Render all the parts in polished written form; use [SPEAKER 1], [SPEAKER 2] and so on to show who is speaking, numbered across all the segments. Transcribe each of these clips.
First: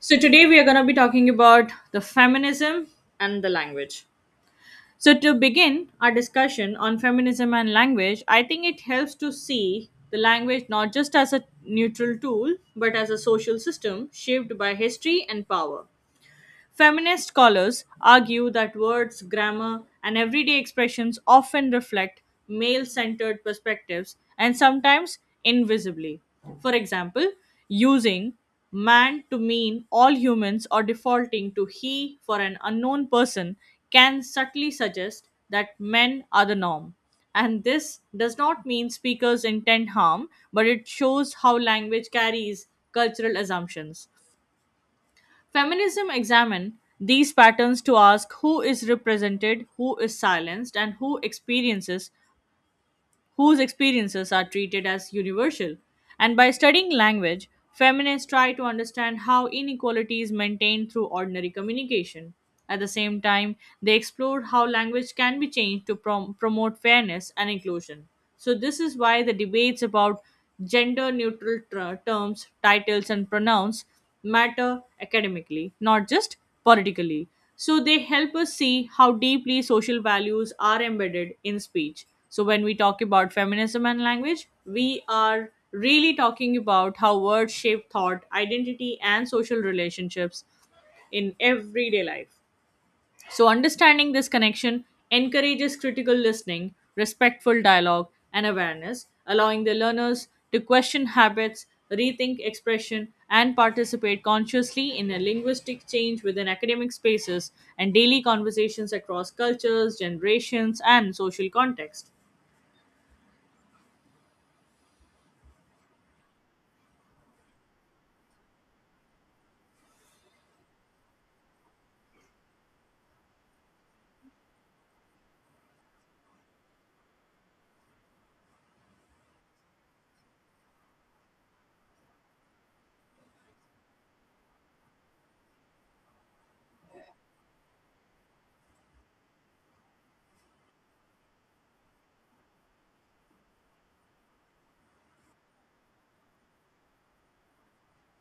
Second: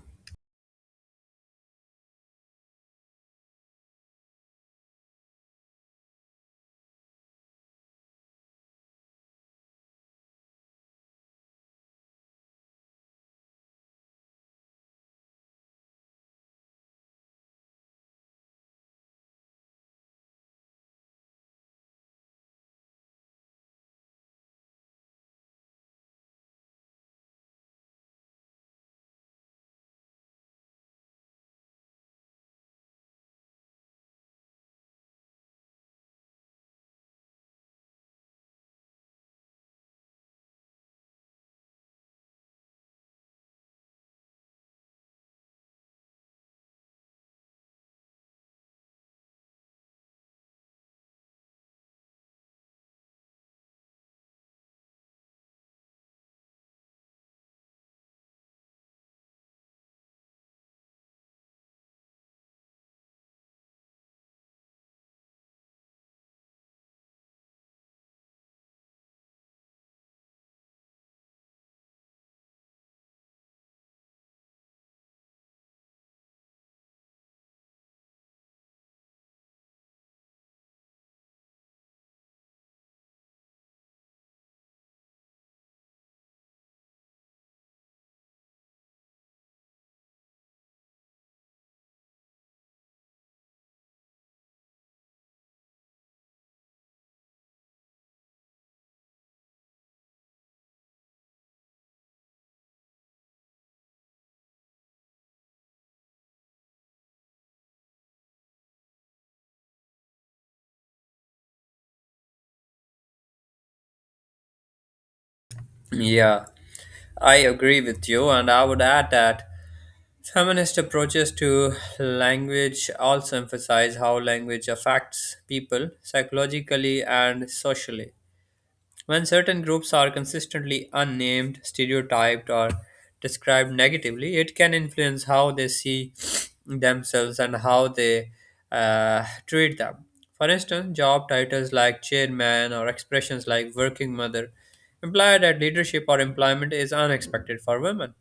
[SPEAKER 1] So today we are going to be talking about the feminism and the language. So to begin our discussion on feminism and language, I think it helps to see the language not just as a neutral tool but as a social system shaped by history and power. Feminist scholars argue that words, grammar, and everyday expressions often reflect male centered perspectives, and sometimes invisibly. For example, using man to mean all humans or defaulting to he for an unknown person can subtly suggest that men are the norm. And this does not mean speakers intend harm, but it shows how language carries cultural assumptions. Feminism examines these patterns to ask who is represented, who is silenced, and whose experiences are treated as universal. And by studying language, feminists try to understand how inequality is maintained through ordinary communication. At the same time, they explore how language can be changed to promote fairness and inclusion. So this is why the debates about gender neutral terms, titles, and pronouns matter academically, not just politically. So they help us see how deeply social values are embedded in speech. So when we talk about feminism and language, we are really talking about how words shape thought, identity, and social relationships in everyday life. So understanding this connection encourages critical listening, respectful dialogue, and awareness, allowing the learners to question habits, rethink expression, and participate consciously in a linguistic change within academic spaces and daily conversations across cultures, generations, and social context.
[SPEAKER 2] Yeah, I agree with you, and I would add that feminist approaches to language also emphasize how language affects people psychologically and socially. When certain groups are consistently unnamed, stereotyped, or described negatively, it can influence how they see themselves and how they treat them. For instance, job titles like chairman or expressions like working mother imply that leadership or employment is unexpected for women.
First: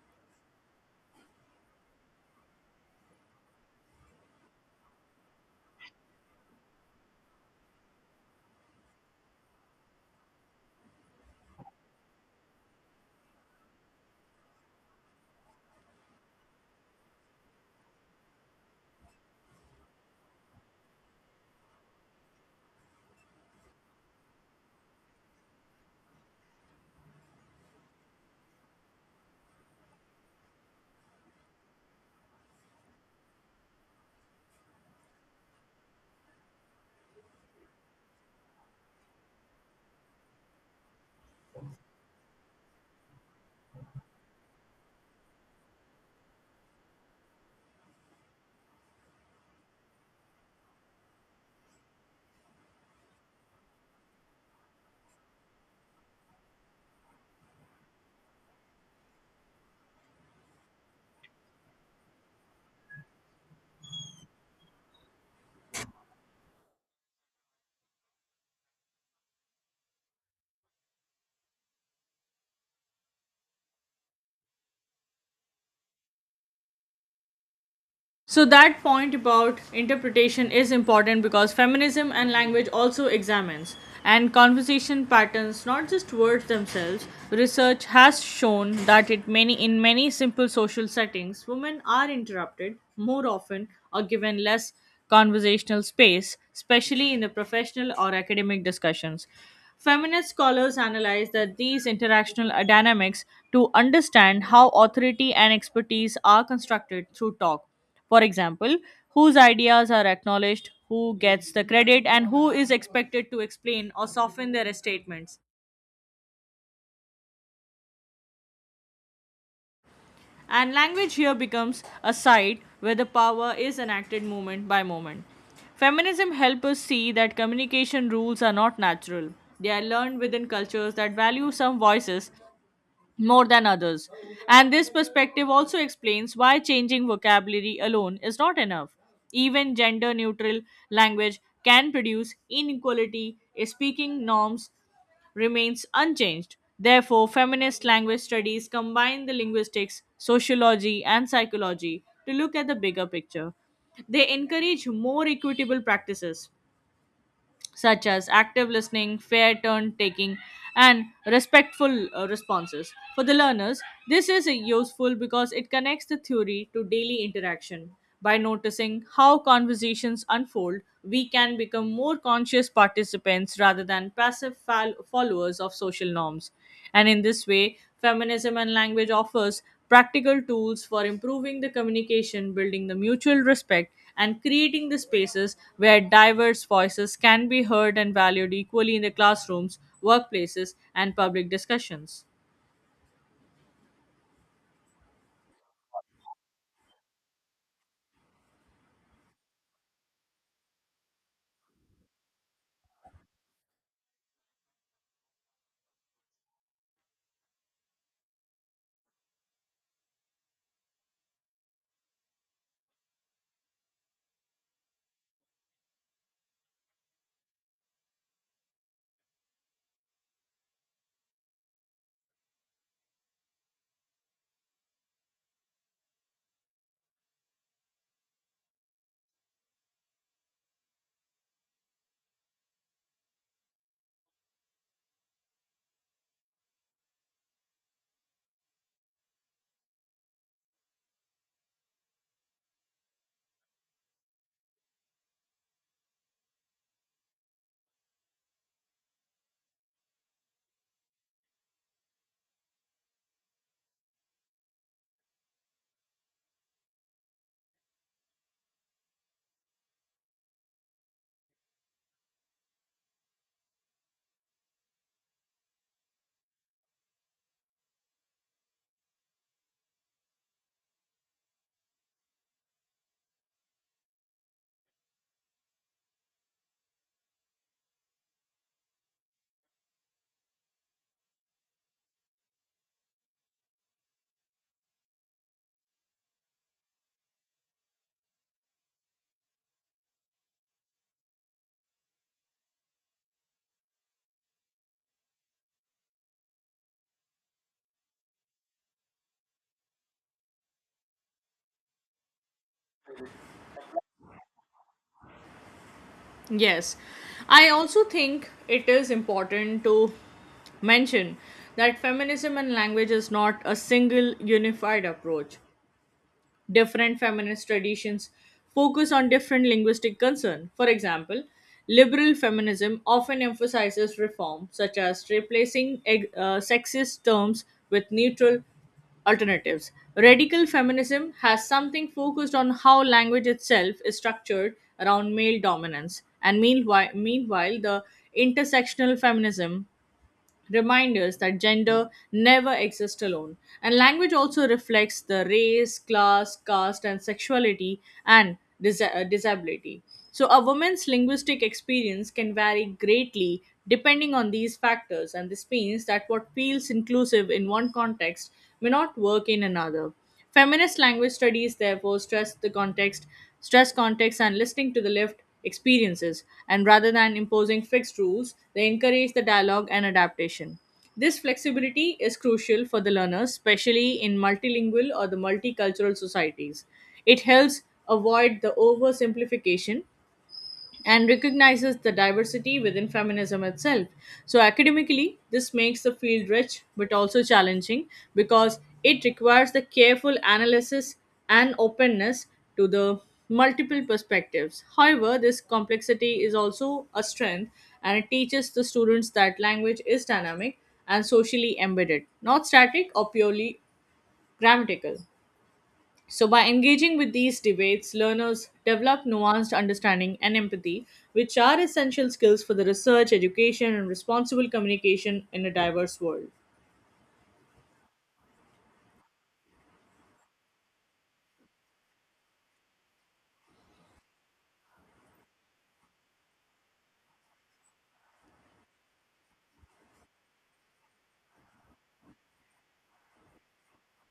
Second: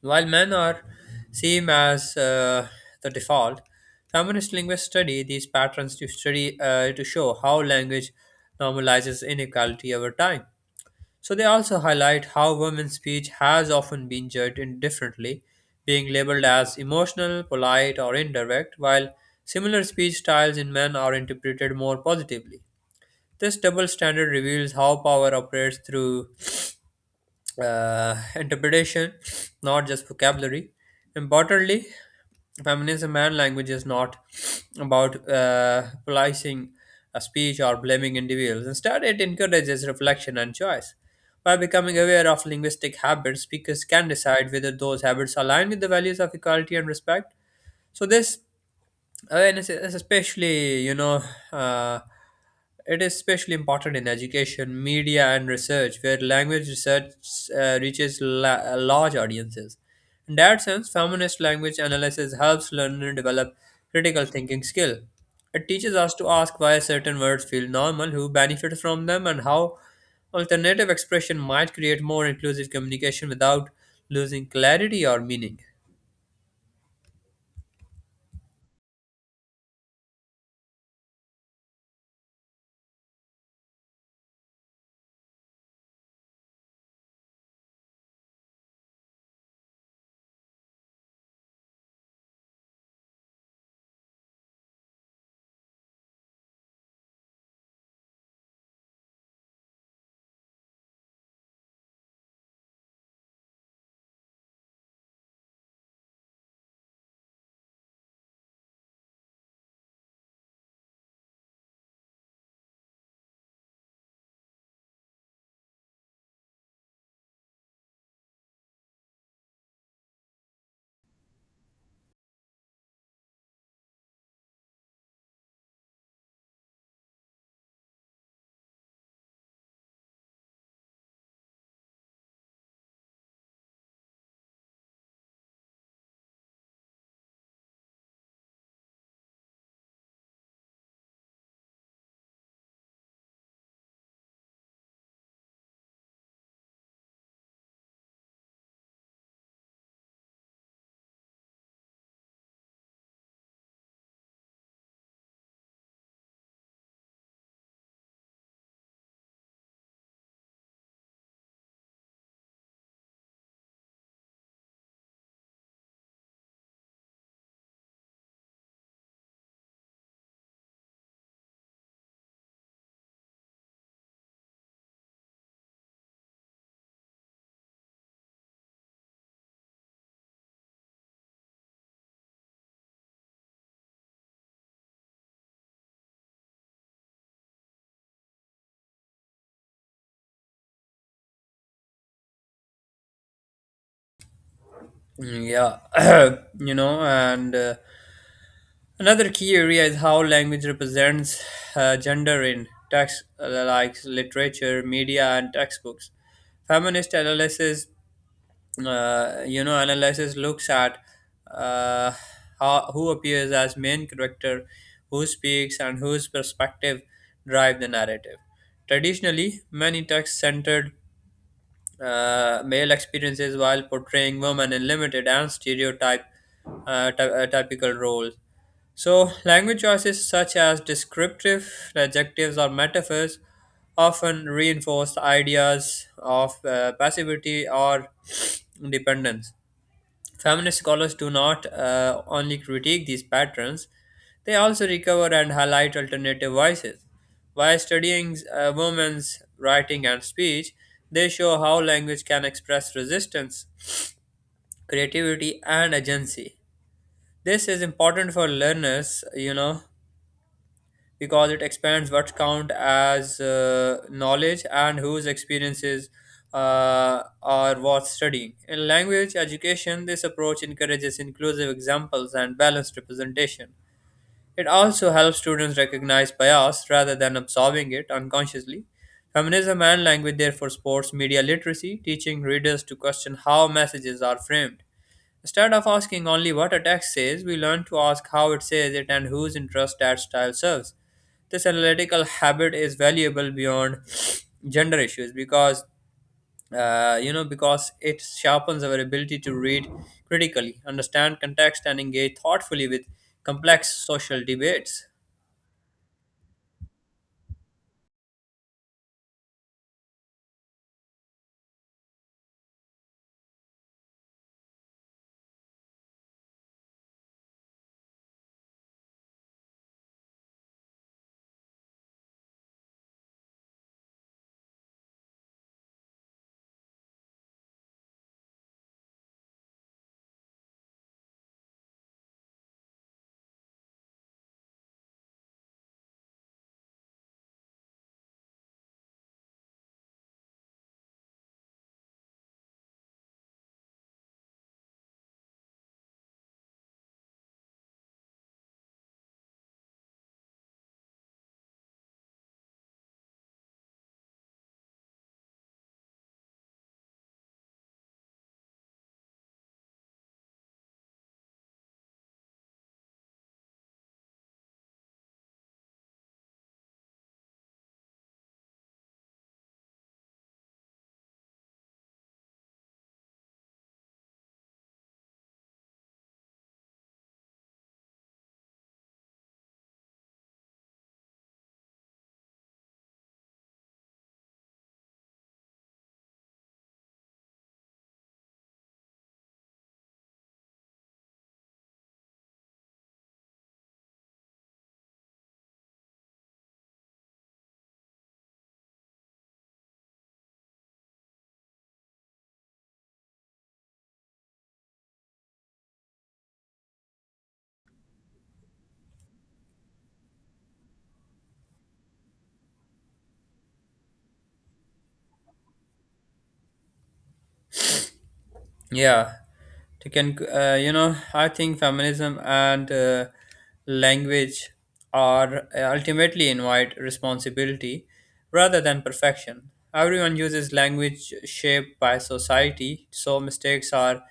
[SPEAKER 2] While men are seen as the default, feminist linguists study these patterns to show how language normalizes inequality over time. So they also highlight how women's speech has often been judged indifferently, being labeled as emotional, polite, or indirect, while similar speech styles in men are interpreted more positively. This double standard reveals how power operates through interpretation, not just vocabulary. Importantly, feminism and language is not about policing a speech or blaming individuals. Instead, it encourages reflection and choice. By becoming aware of linguistic habits, speakers can decide whether those habits align with the values of equality and respect. So, this awareness is especially, uh, it is especially important in education, media, and research, where language research reaches large audiences. In that sense, feminist language analysis helps learners develop critical thinking skill. It teaches us to ask why certain words feel normal, who benefits from them, and how alternative expression might create more inclusive communication without losing clarity or meaning.
[SPEAKER 1] So that point about interpretation is important because feminism and language also examines and conversation patterns, not just words themselves. Research has shown that it many in many simple social settings women are interrupted more often or given less conversational space, especially in the professional or academic discussions. Feminist scholars analyze that these interactional dynamics to understand how authority and expertise are constructed through talk. For example, whose ideas are acknowledged, who gets the credit, and who is expected to explain or soften their statements. And language here becomes a site where the power is enacted moment by moment. Feminism helps us see that communication rules are not natural. They are learned within cultures that value some voices more than others. And this perspective also explains why changing vocabulary alone is not enough. Even gender neutral language can produce inequality if speaking norms remains unchanged. Therefore, feminist language studies combine the linguistics, sociology, and psychology to look at the bigger picture. They encourage more equitable practices such as active listening, fair turn taking, and respectful responses. For the learners, this is useful because it connects the theory to daily interaction. By noticing how conversations unfold, we can become more conscious participants rather than passive followers of social norms. And in this way, feminism and language offers practical tools for improving the communication, building the mutual respect, and creating the spaces where diverse voices can be heard and valued equally in the classrooms, workplaces, and public discussions.
[SPEAKER 2] Mm. Yeah. you know, and Another key area is how language represents gender in texts like literature, media, and textbooks. Feminist analysis, analysis looks at uh, how, who appears as main character, who speaks, and whose perspective drive the narrative. Traditionally, many texts centered male experiences while portraying women in limited and stereotype typical roles. So, language choices such as descriptive adjectives or metaphors often reinforce ideas of passivity or dependence. Feminist scholars do not only critique these patterns, they also recover and highlight alternative voices. By studying women's writing and speech, they show how language can express resistance, creativity, and agency. This is important for learners, you know, because it expands what count as knowledge and whose experiences are worth studying. In language education, this approach encourages inclusive examples and balanced representation. It also helps students recognize bias rather than absorbing it unconsciously. Feminism and language therefore supports media literacy, teaching readers to question how messages are framed. Instead of asking only what a text says, we learn to ask how it says it and whose interest that style serves. This analytical habit is valuable beyond gender issues because because it sharpens our ability to read critically, understand context, and engage thoughtfully with complex social debates.
[SPEAKER 1] Yes, I also think it is important to mention that feminism and language is not a single unified approach. Different feminist traditions focus on different linguistic concern. For example, liberal feminism often emphasizes reform, such as replacing sexist terms with neutral alternatives. Radical feminism has something focused on how language itself is structured around male dominance. And meanwhile the intersectional feminism remind us that gender never exists alone. And language also reflects the race, class, caste, and sexuality and disability. So a woman's linguistic experience can vary greatly depending on these factors, and this means that what feels inclusive in one context may not work in another. Feminist language studies, therefore, stress context, and listening to the lived experiences, and rather than imposing fixed rules, they encourage the dialogue and adaptation. This flexibility is crucial for the learners, especially in multilingual or the multicultural societies. It helps avoid the oversimplification and recognizes the diversity within feminism itself. So academically, this makes the field rich but also challenging because it requires the careful analysis and openness to the multiple perspectives. However, this complexity is also a strength, and it teaches the students that language is dynamic and socially embedded, not static or purely grammatical. So by engaging with these debates, learners develop nuanced understanding and empathy, which are essential skills for the research, education, and responsible communication in a diverse world.
[SPEAKER 2] Yeah, to can you know I think feminism and language are ultimately invite responsibility rather than perfection. Everyone uses language shaped by society, so mistakes are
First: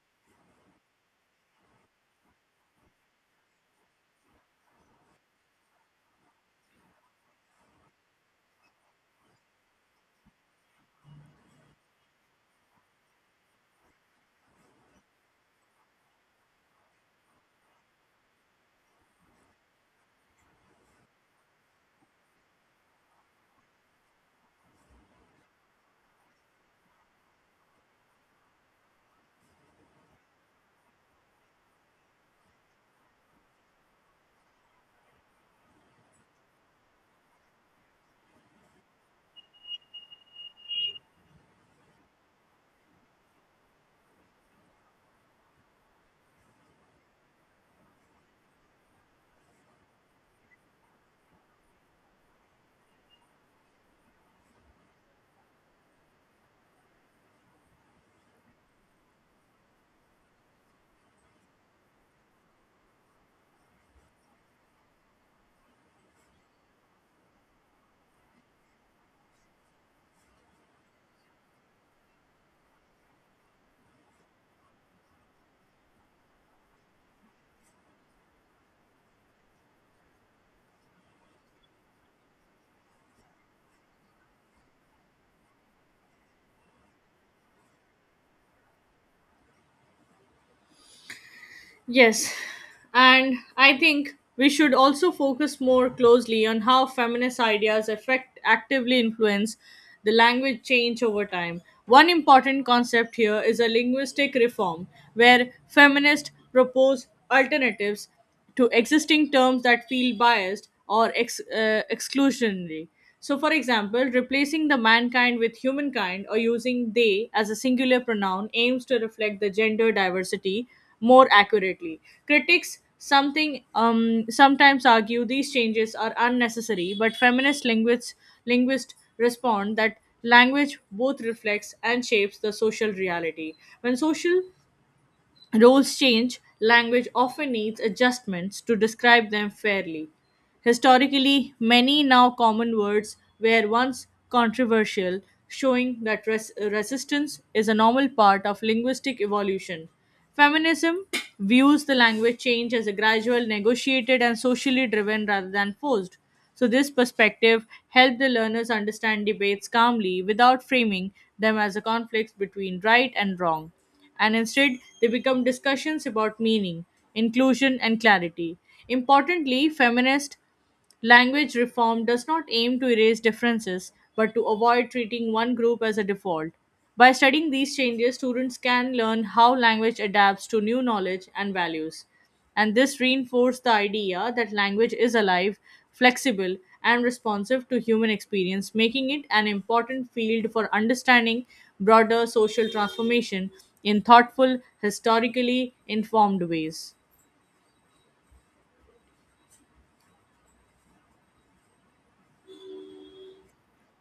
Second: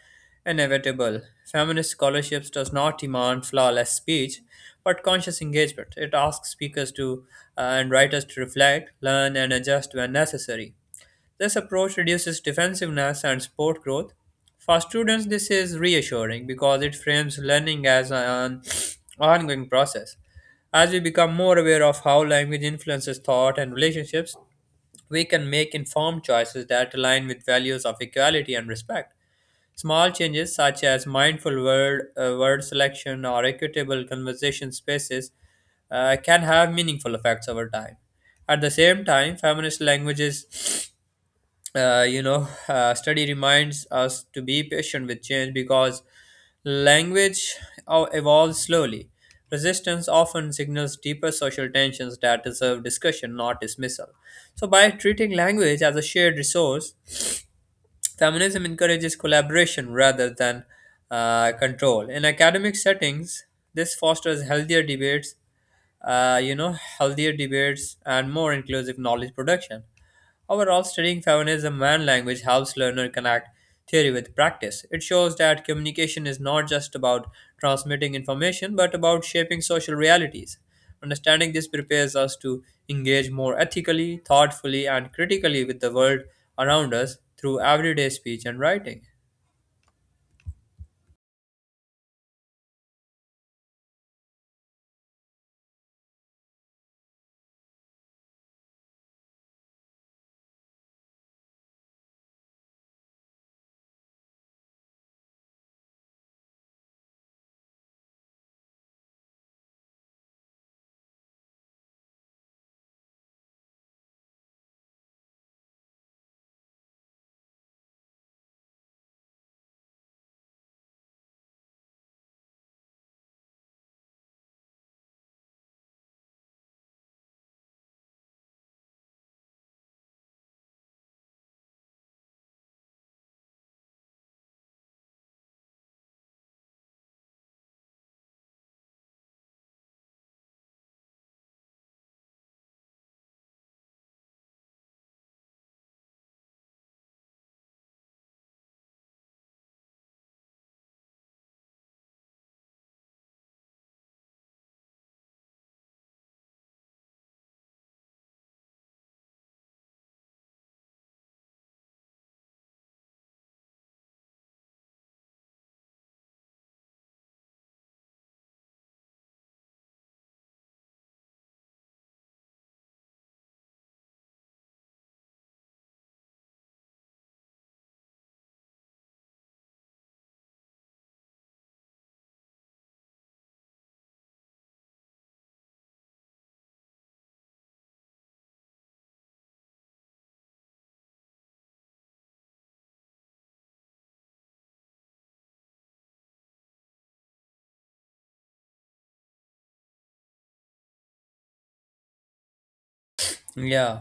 [SPEAKER 2] inevitable. Feminist scholarships does not demand flawless speech, but conscious engagement. It asks speakers to and writers to reflect, learn, and adjust when necessary. This approach reduces defensiveness and sport growth. For students, this is reassuring because it frames learning as an ongoing process. As we become more aware of how language influences thought and relationships, we can make informed choices that align with values of equality and respect. Small changes such as mindful word selection or equitable conversation spaces can have meaningful effects over time. At the same time, feminist languages study reminds us to be patient with change because language evolves slowly. Resistance often signals deeper social tensions that deserve discussion, not dismissal. So, by treating language as a shared resource, feminism encourages collaboration rather than control. In academic settings, this fosters healthier debates, and more inclusive knowledge production. Overall, studying feminism and language helps learner connect theory with practice. It shows that communication is not just about transmitting information, but about shaping social realities. Understanding this prepares us to engage more ethically, thoughtfully, and critically with the world around us through everyday speech and writing.
[SPEAKER 1] Yes, and I think we should also focus more closely on how feminist ideas affect actively influence the language change over time. One important concept here is a linguistic reform, where feminists propose alternatives to existing terms that feel biased or exclusionary. So, for example, replacing the mankind with humankind or using they as a singular pronoun aims to reflect the gender diversity more accurately. Critics something sometimes argue these changes are unnecessary, but feminist linguists respond that language both reflects and shapes the social reality. When social rules change, language often needs adjustments to describe them fairly. Historically, many now common words were once controversial, showing that resistance is a normal part of linguistic evolution. Feminism views the language change as a gradual, negotiated, and socially driven rather than forced. So this perspective helped the learners understand debates calmly without framing them as a conflict between right and wrong, and instead they become discussions about meaning, inclusion, and clarity. Importantly, feminist language reform does not aim to erase differences but to avoid treating one group as a default. By studying these changes, students can learn how language adapts to new knowledge and values. And this reinforced the idea that language is alive, flexible, and responsive to human experience, making it an important field for understanding broader social transformation in thoughtful, historically informed ways.
[SPEAKER 2] Yeah.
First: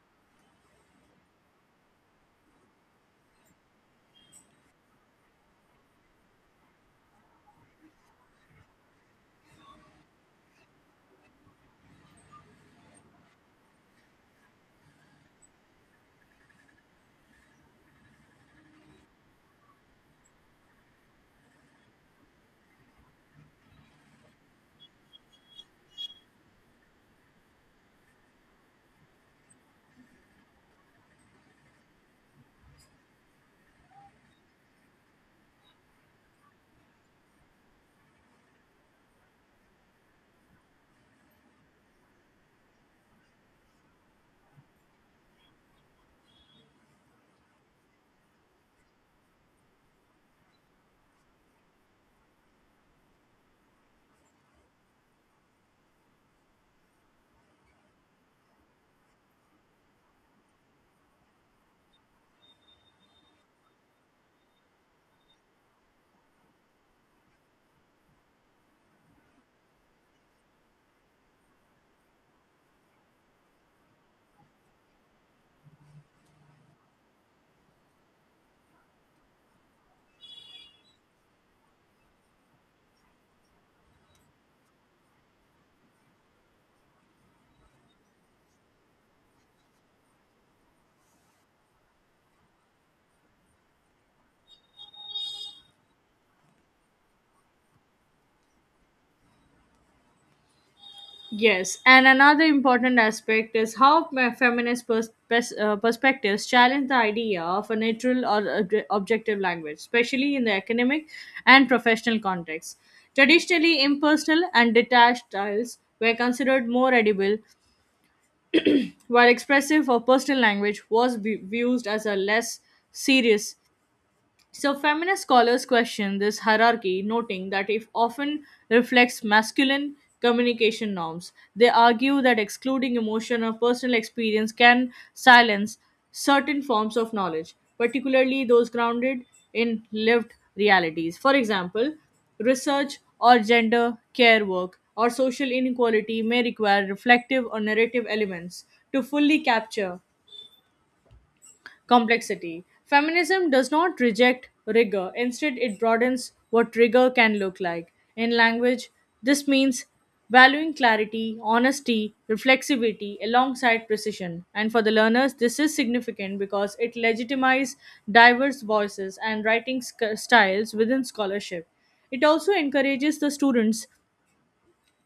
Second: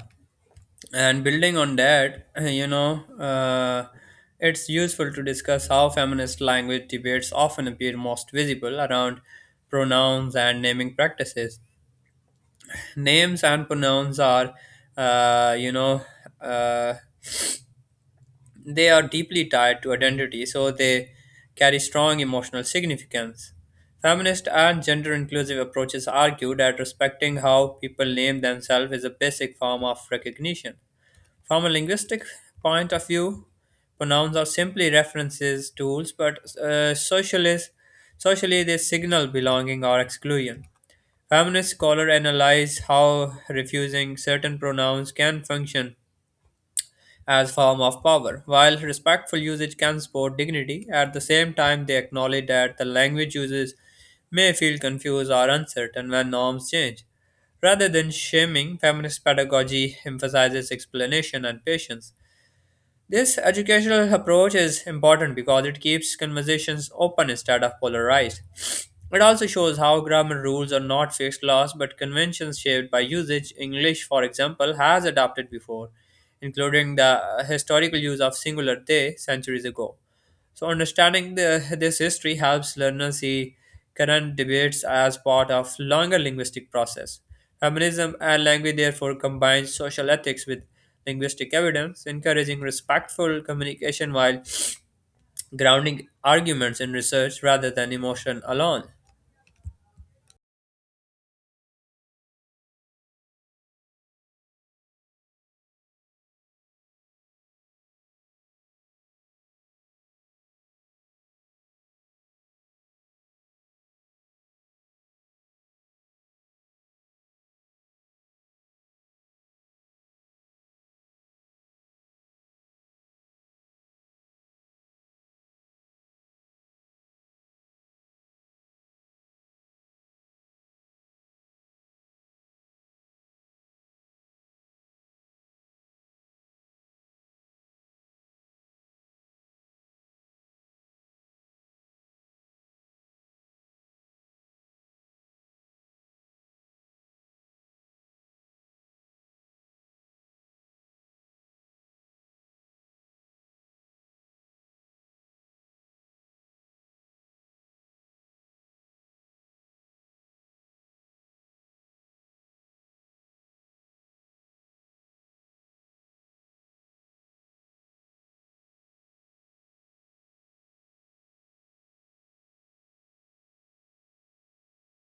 [SPEAKER 2] And building on that, it's useful to discuss how feminist language debates often appear most visible around pronouns and naming practices. Names and pronouns are uh, you know uh, they are deeply tied to identity, so they carry strong emotional significance. Feminist and gender inclusive approaches argue that respecting how people name themselves is a basic form of recognition. From a linguistic point of view, pronouns are simply references tools, but socially they signal belonging or exclusion. Feminist scholars analyze how refusing certain pronouns can function as form of power, while respectful usage can support dignity. At the same time, they acknowledge that the language users may feel confused or uncertain when norms change. Rather than shaming, feminist pedagogy emphasizes explanation and patience. This educational approach is important because it keeps conversations open instead of polarized. It also shows how grammar rules are not fixed laws but conventions shaped by usage. English, for example, has adapted before, including the historical use of singular they centuries ago. So, understanding this history helps learners see current debates as part of longer linguistic process. Feminism and language therefore combine social ethics with linguistic evidence, encouraging respectful communication while grounding arguments in research rather than emotion alone.
[SPEAKER 1] Yes, and another important aspect is how my feminist perspectives challenge the idea of a neutral or objective language, especially in the academic and professional context. Traditionally, impersonal and detached styles were considered more edible, while expressive or personal language was viewed as a less serious. So feminist scholars question this hierarchy, noting that it often reflects masculine communication norms. They argue that excluding emotion or personal experience can silence certain forms of knowledge, particularly those grounded in lived realities. For example, research or gender care work or social inequality may require reflective or narrative elements to fully capture complexity. Feminism does not reject rigor. Instead, it broadens what rigor can look like. In language, this means valuing clarity, honesty, reflexivity alongside precision. And for the learners, this is significant because it legitimizes diverse voices and writing styles within scholarship. It also encourages the students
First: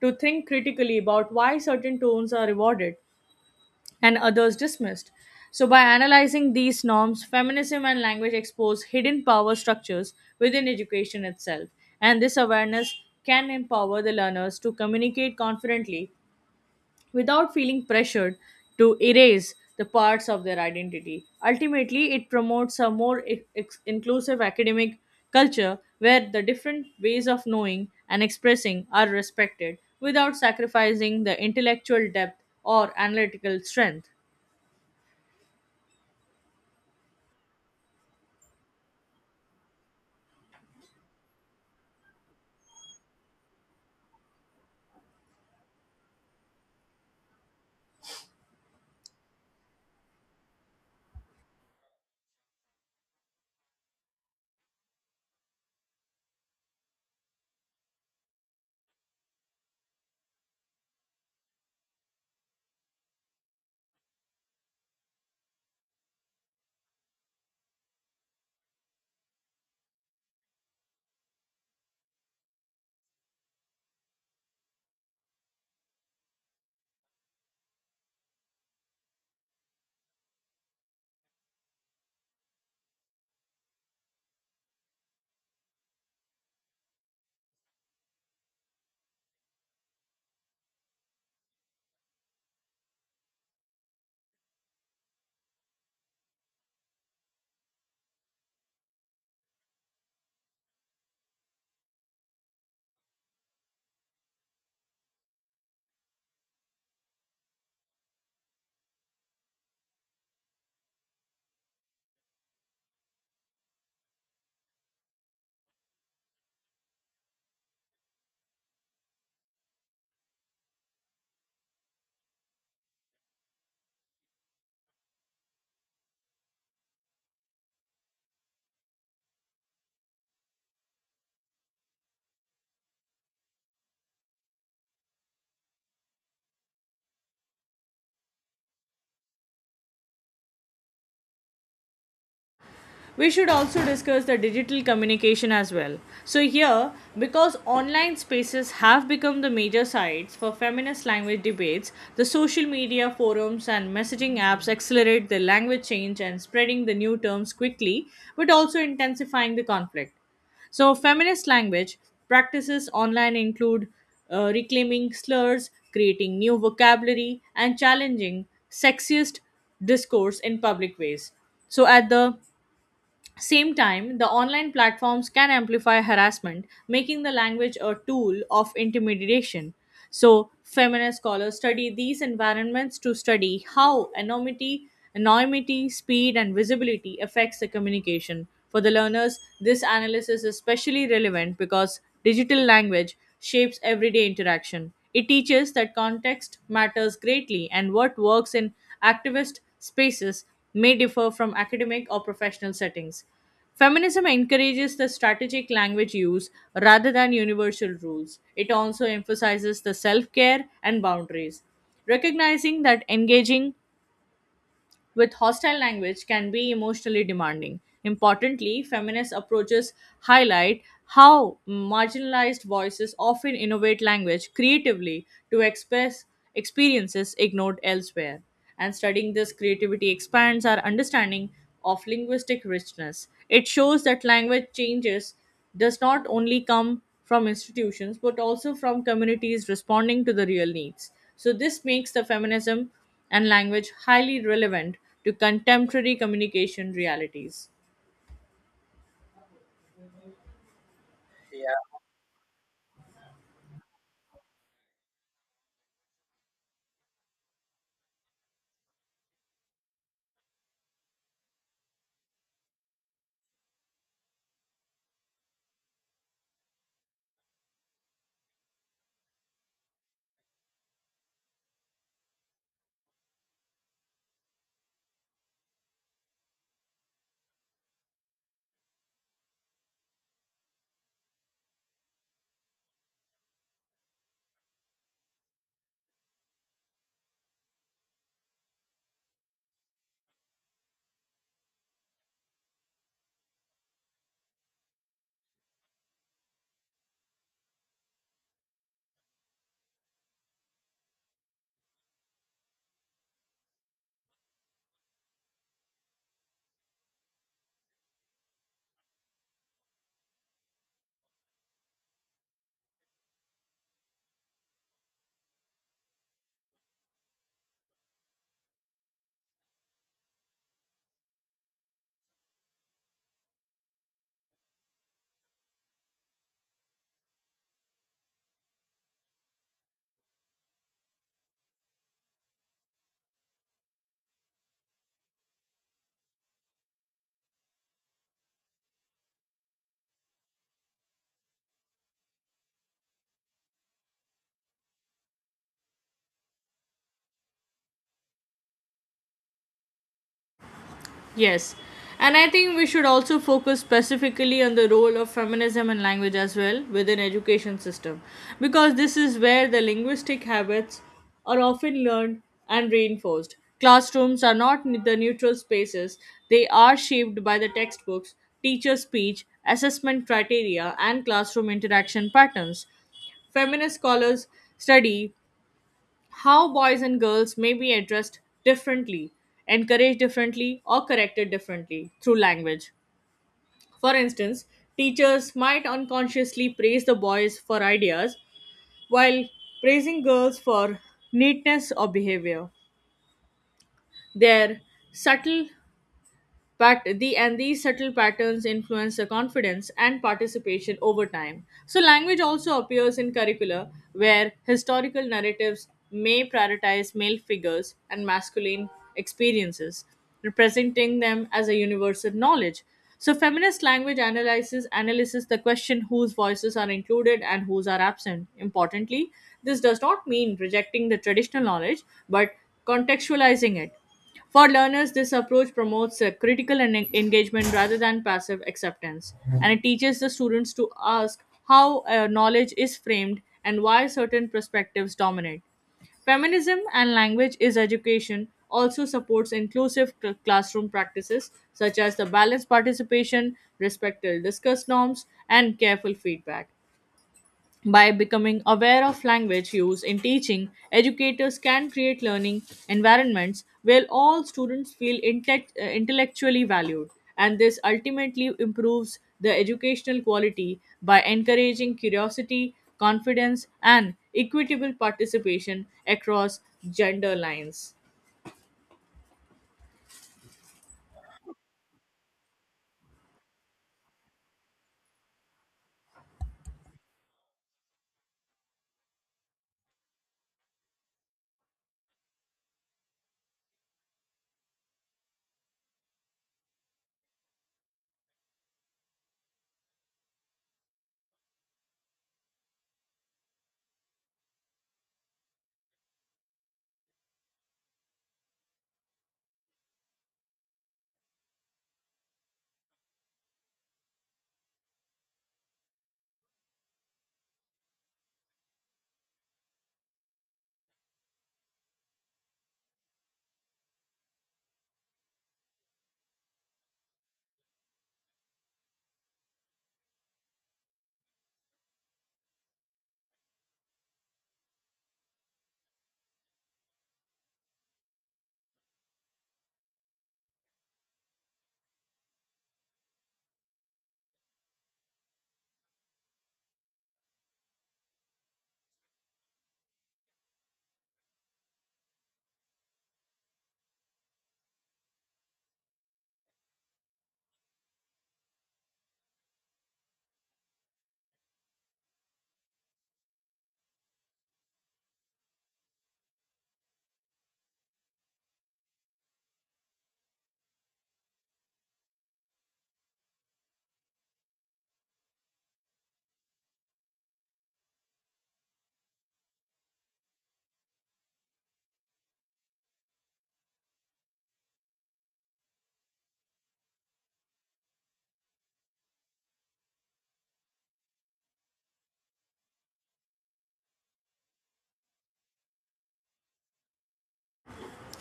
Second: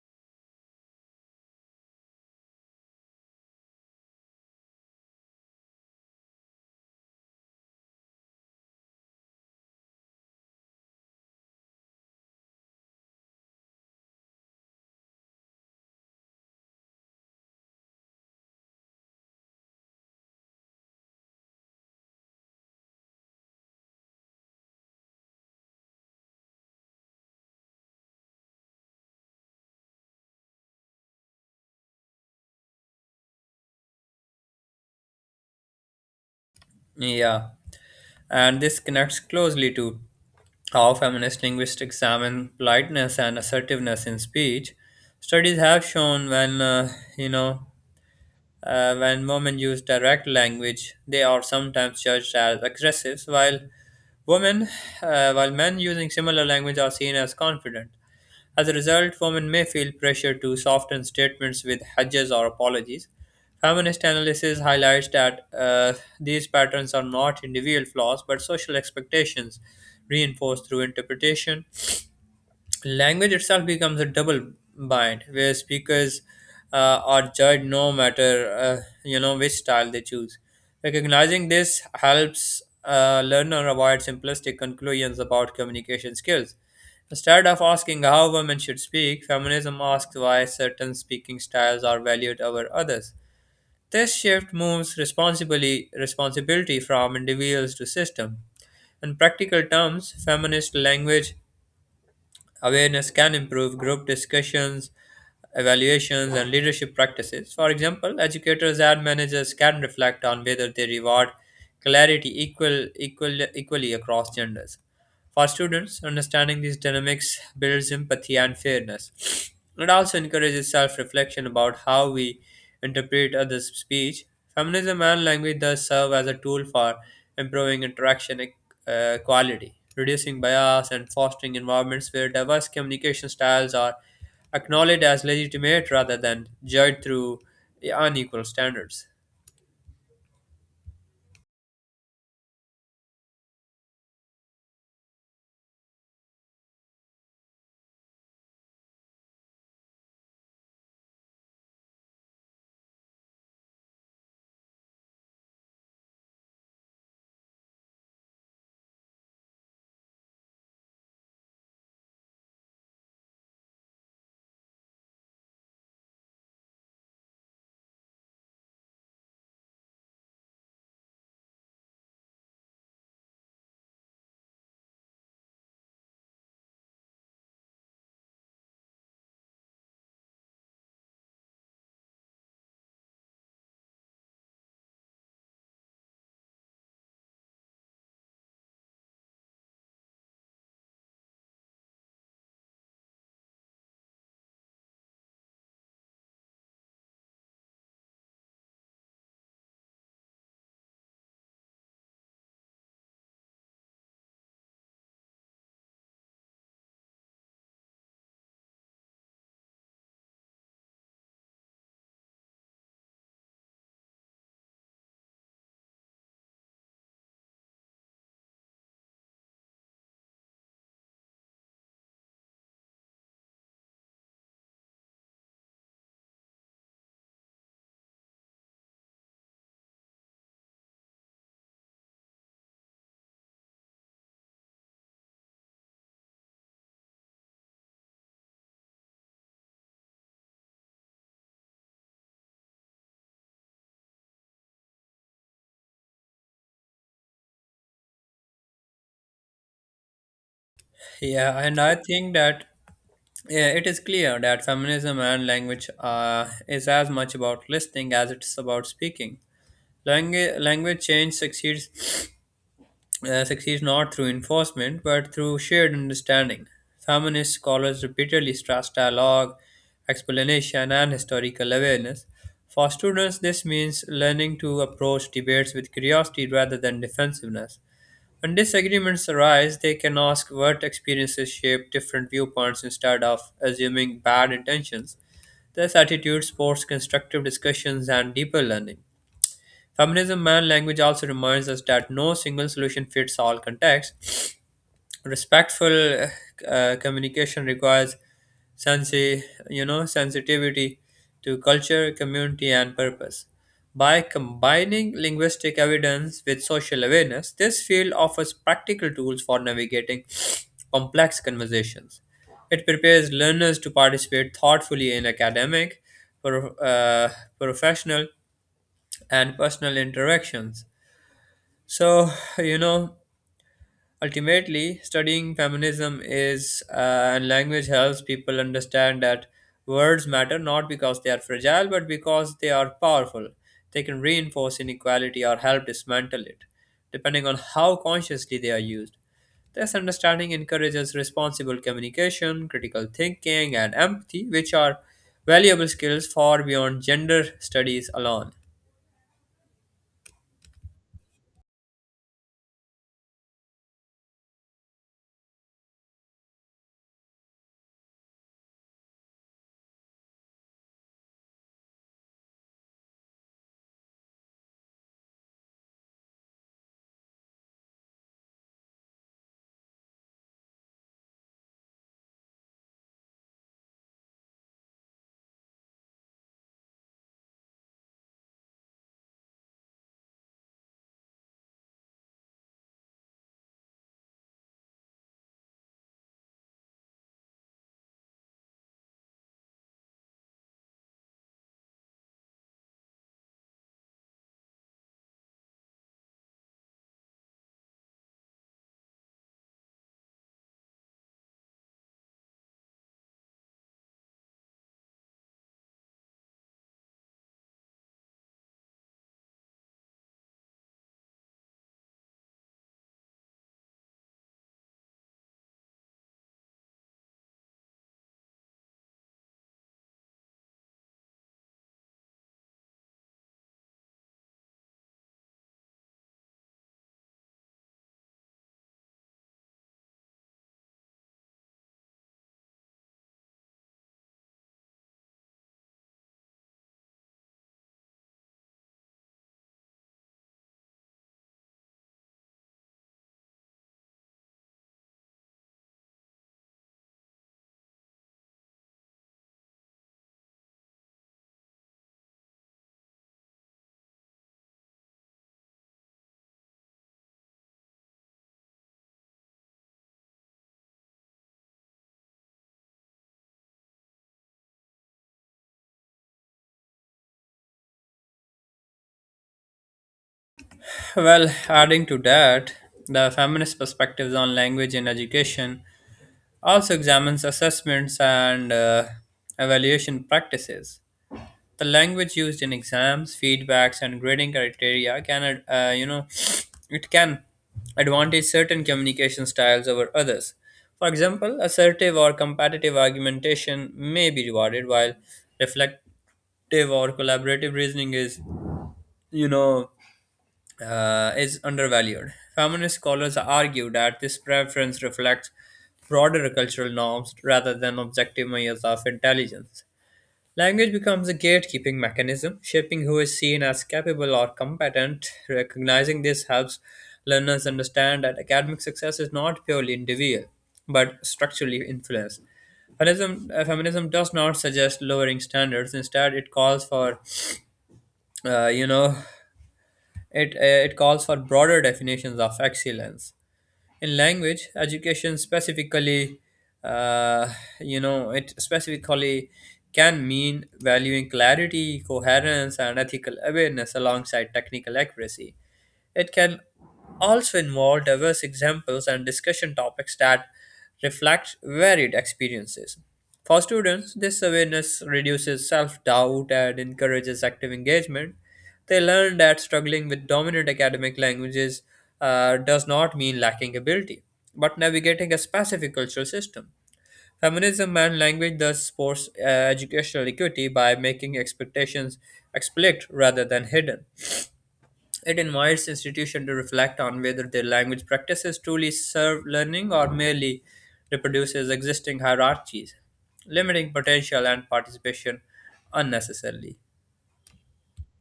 [SPEAKER 1] to think critically about why certain tones are rewarded and others dismissed. So by analyzing these norms, feminism and language expose hidden power structures within education itself, and this awareness can empower the learners to communicate confidently without feeling pressured to erase the parts of their identity. Ultimately, it promotes a more inclusive academic culture where the different ways of knowing and expressing are respected without sacrificing the intellectual depth or analytical strength.
[SPEAKER 2] Yeah, and this connects closely to how feminist linguists examine politeness and assertiveness in speech. Studies have shown when you know when women use direct language, they are sometimes judged as aggressive, while women, while men using similar language are seen as confident. As a result, women may feel pressure to soften statements with hedges or apologies. Feminist analysis highlights that these patterns are not individual flaws but social expectations reinforced through interpretation. Language itself becomes a double bind where speakers are judged no matter which style they choose. Recognizing this helps a learner avoid simplistic conclusions about communication skills. Instead of asking how women should speak, feminism asks why certain speaking styles are valued over others. This shift moves responsibility from individuals to system. In practical terms, feminist language awareness can improve group discussions, evaluations, and leadership practices. For example, educators and managers can reflect on whether they reward clarity equally across genders. For students, understanding these dynamics builds empathy and fairness. It also encourages self reflection about how we interpret others' speech. Feminism and language thus serve as a tool for improving interaction quality, reducing bias, and fostering environments where diverse communication styles are acknowledged as legitimate rather than judged through unequal standards.
[SPEAKER 1] We should also discuss the digital communication as well. So here, because online spaces have become the major sites for feminist language debates, the social media forums and messaging apps accelerate the language change and spreading the new terms quickly, but also intensifying the conflict. So feminist language practices online include reclaiming slurs, creating new vocabulary, and challenging sexist discourse in public ways. So at the same time, the online platforms can amplify harassment, making the language a tool of intimidation. So feminist scholars study these environments to study how anonymity, speed, and visibility affects the communication. For the learners, this analysis is especially relevant because digital language shapes everyday interaction. It teaches that context matters greatly and what works in activist spaces may differ from academic or professional settings. Feminism encourages the strategic language use rather than universal rules. It also emphasizes the self care and boundaries, recognizing that engaging with hostile language can be emotionally demanding. Importantly, feminist approaches highlight how marginalized voices often innovate language creatively to express experiences ignored elsewhere. And studying this creativity expands our understanding of linguistic richness. It shows that language changes does not only come from institutions but also from communities responding to the real needs. So this makes the feminism and language highly relevant to contemporary communication realities.
[SPEAKER 2] Yeah, and I think that yeah, it is clear that feminism and language is as much about listening as it's about speaking. Language change succeeds not through enforcement but through shared understanding. Feminist scholars repeatedly stress dialogue, explanation, and historical awareness. For students, this means learning to approach debates with curiosity rather than defensiveness. When disagreements arise, they can ask what experiences shape different viewpoints instead of assuming bad intentions. This attitude supports constructive discussions and deeper learning. Feminism and language also reminds us that no single solution fits all contexts. Respectful communication requires sensi- sensitivity to culture, community, and purpose. By combining linguistic evidence with social awareness, this field offers practical tools for navigating complex conversations. It prepares learners to participate thoughtfully in academic, pro- uh, professional, and personal interactions. So, you know, ultimately, studying feminism and language helps people understand that words matter not because they are fragile, but because they are powerful. They can reinforce inequality or help dismantle it, depending on how consciously they are used. This understanding encourages responsible communication, critical thinking, and empathy, which are valuable skills far beyond gender studies alone.
[SPEAKER 1] Yes. And I think we should also focus specifically on the role of feminism and language as well within education system, because this is where the linguistic habits are often learned and reinforced. Classrooms are not the neutral spaces. They are shaped by the textbooks, teacher speech, assessment criteria and classroom interaction patterns. Feminist scholars study how boys and girls may be addressed differently, encouraged differently, or corrected differently through language. For instance, teachers might unconsciously praise the boys for ideas while praising girls for neatness or behavior. Their subtle But the and These subtle patterns influence the confidence and participation over time. So language also appears in curricula where historical narratives may prioritize male figures and masculine experiences, representing them as a universal knowledge. So feminist language analysis analyzes the question whose voices are included and whose are absent. Importantly, this does not mean rejecting the traditional knowledge, but contextualizing it. For learners, this approach promotes a critical engagement rather than passive acceptance, and it teaches the students to ask how knowledge is framed and why certain perspectives dominate. Feminism and language is education also supports inclusive classroom practices such as the balanced participation, respectful discuss norms, and careful feedback. By becoming aware of language use in teaching, educators can create learning environments where all students feel intellectually valued, and this ultimately improves the educational quality by encouraging curiosity, confidence, and equitable participation across gender lines.
[SPEAKER 2] Well, adding to that, the feminist perspectives on language in education also examines assessments and evaluation practices. The language used in exams, feedbacks, and grading criteria can, you know, it can advantage certain communication styles over others. For example, assertive or competitive argumentation may be rewarded, while reflective or collaborative reasoning is, you know, is undervalued. Feminist scholars argue that this preference reflects broader cultural norms rather than objective measures of intelligence. Language becomes a gatekeeping mechanism, shaping who is seen as capable or competent. Recognizing this helps learners understand that academic success is not purely individual, but structurally influenced. Feminism does not suggest lowering standards. Instead, uh, you know, it calls for broader definitions of excellence. In language, education specifically, uh, you know, it specifically can mean valuing clarity, coherence, and ethical awareness alongside technical accuracy. It can also involve diverse examples and discussion topics that reflect varied experiences. For students, this awareness reduces self doubt and encourages active engagement. They learn that struggling with dominant academic languages does not mean lacking ability, but navigating a specific cultural system. Feminism and language thus supports educational equity by making expectations explicit rather than hidden. It invites institutions to reflect on whether their language practices truly serve learning or merely reproduces existing hierarchies, limiting potential and participation unnecessarily.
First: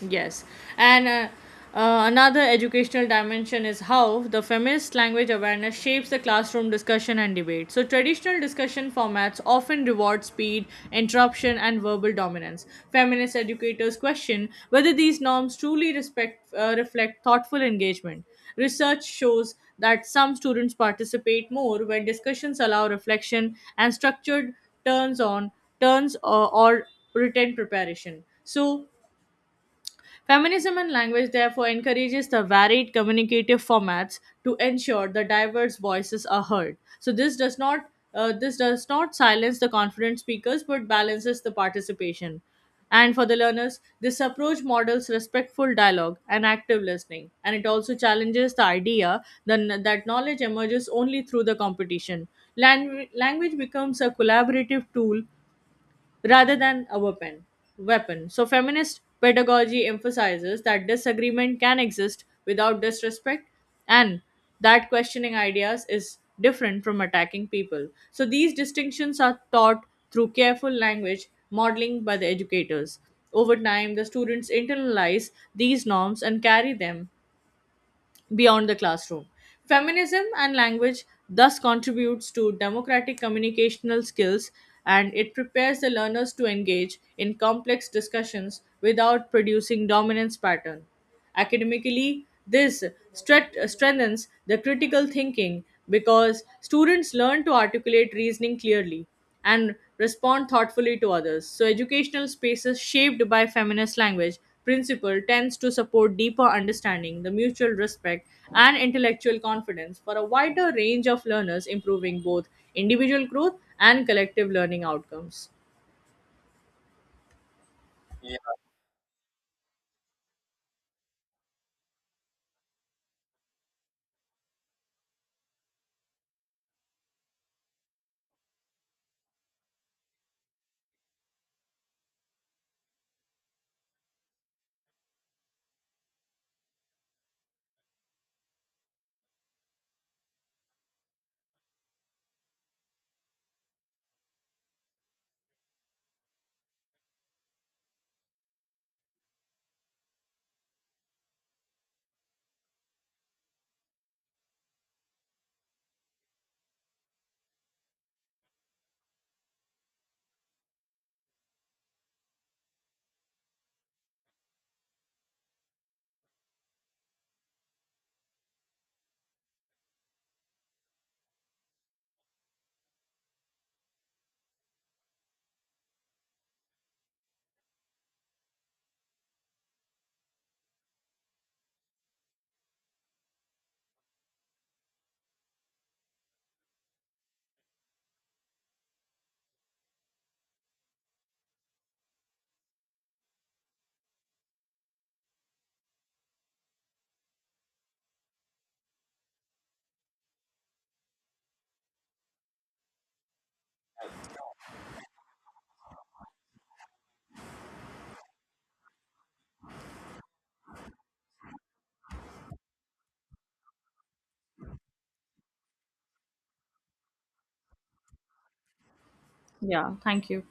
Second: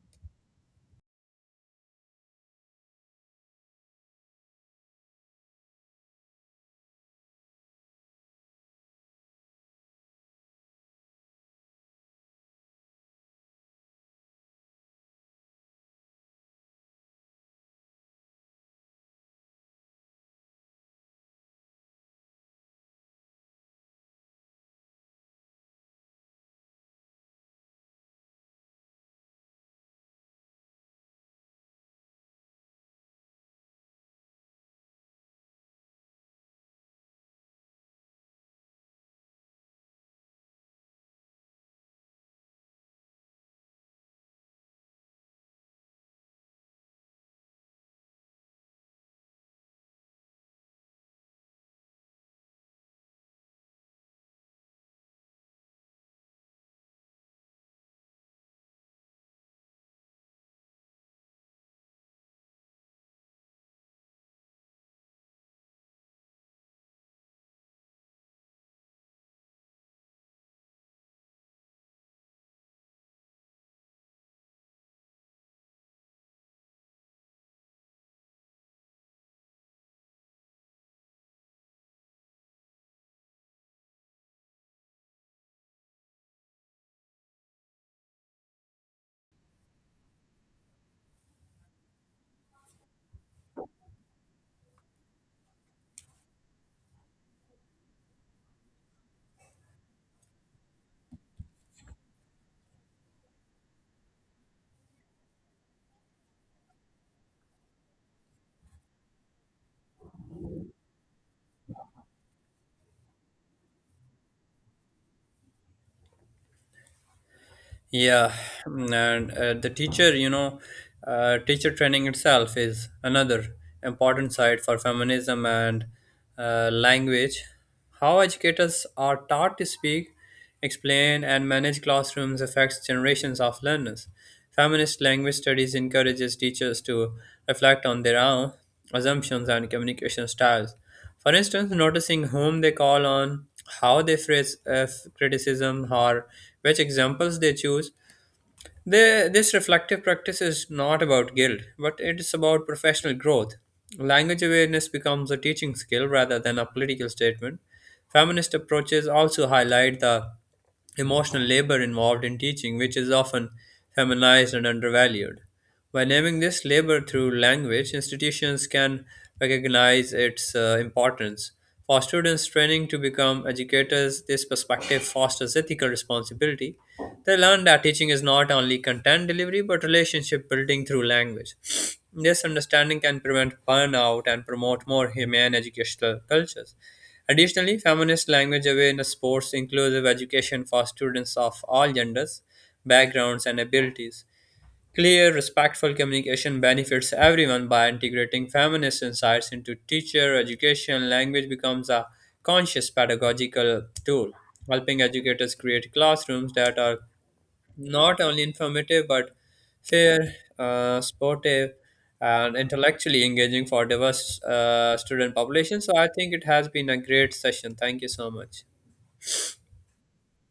[SPEAKER 1] Yes. And Another educational dimension is how the feminist language awareness shapes the classroom discussion and debate. So traditional discussion formats often reward speed, interruption, and verbal dominance. Feminist educators question whether these norms truly reflect thoughtful engagement. Research shows that some students participate more when discussions allow reflection and structured turns on turns or written preparation. So feminism and language therefore encourages the varied communicative formats to ensure the diverse voices are heard. So this does not silence the confident speakers but balances the participation. And for the learners, this approach models respectful dialogue and active listening, and it also challenges the idea that knowledge emerges only through the competition. Language becomes a collaborative tool rather than a weapon. So feminist pedagogy emphasizes that disagreement can exist without disrespect, and that questioning ideas is different from attacking people. So these distinctions are taught through careful language modeling by the educators. Over time, the students internalize these norms and carry them beyond the classroom. Feminism and language thus contributes to democratic communicational skills, and it prepares the learners to engage in complex discussions without producing dominance pattern. Academically, this strengthens the critical thinking because students learn to articulate reasoning clearly, and respond thoughtfully to others. So educational spaces shaped by feminist language principle tends to support deeper understanding, the mutual respect, and intellectual confidence for a wider range of learners, improving both individual growth and collective learning outcomes.
[SPEAKER 2] Yeah. Mm. and the teacher, you know, Teacher training itself is another important side for feminism and language. How educators are taught to speak, explain, and manage classrooms affects generations of learners. Feminist language studies encourages teachers to reflect on their own assumptions and communication styles. For instance, noticing whom they call on, how they phrase criticism, or which examples they choose. This reflective practice is not about guilt, but it is about professional growth. Language awareness becomes a teaching skill rather than a political statement. Feminist approaches also highlight the emotional labor involved in teaching, which is often feminized and undervalued. By naming this labor through language, institutions can recognize its importance. For students training to become educators, this perspective fosters ethical responsibility. They learn that teaching is not only content delivery but relationship building through language. This understanding can prevent burnout and promote more humane educational cultures. Additionally, feminist language awareness supports inclusive education for students of all genders, backgrounds, and abilities. Clear, respectful communication benefits everyone by integrating feminist insights into teacher education. Language becomes a conscious pedagogical tool, helping educators create classrooms that are not only informative but fair, sportive, and intellectually engaging for diverse student population. So I think it has been a great session. Thank you so much.
[SPEAKER 1] Yeah, thank you.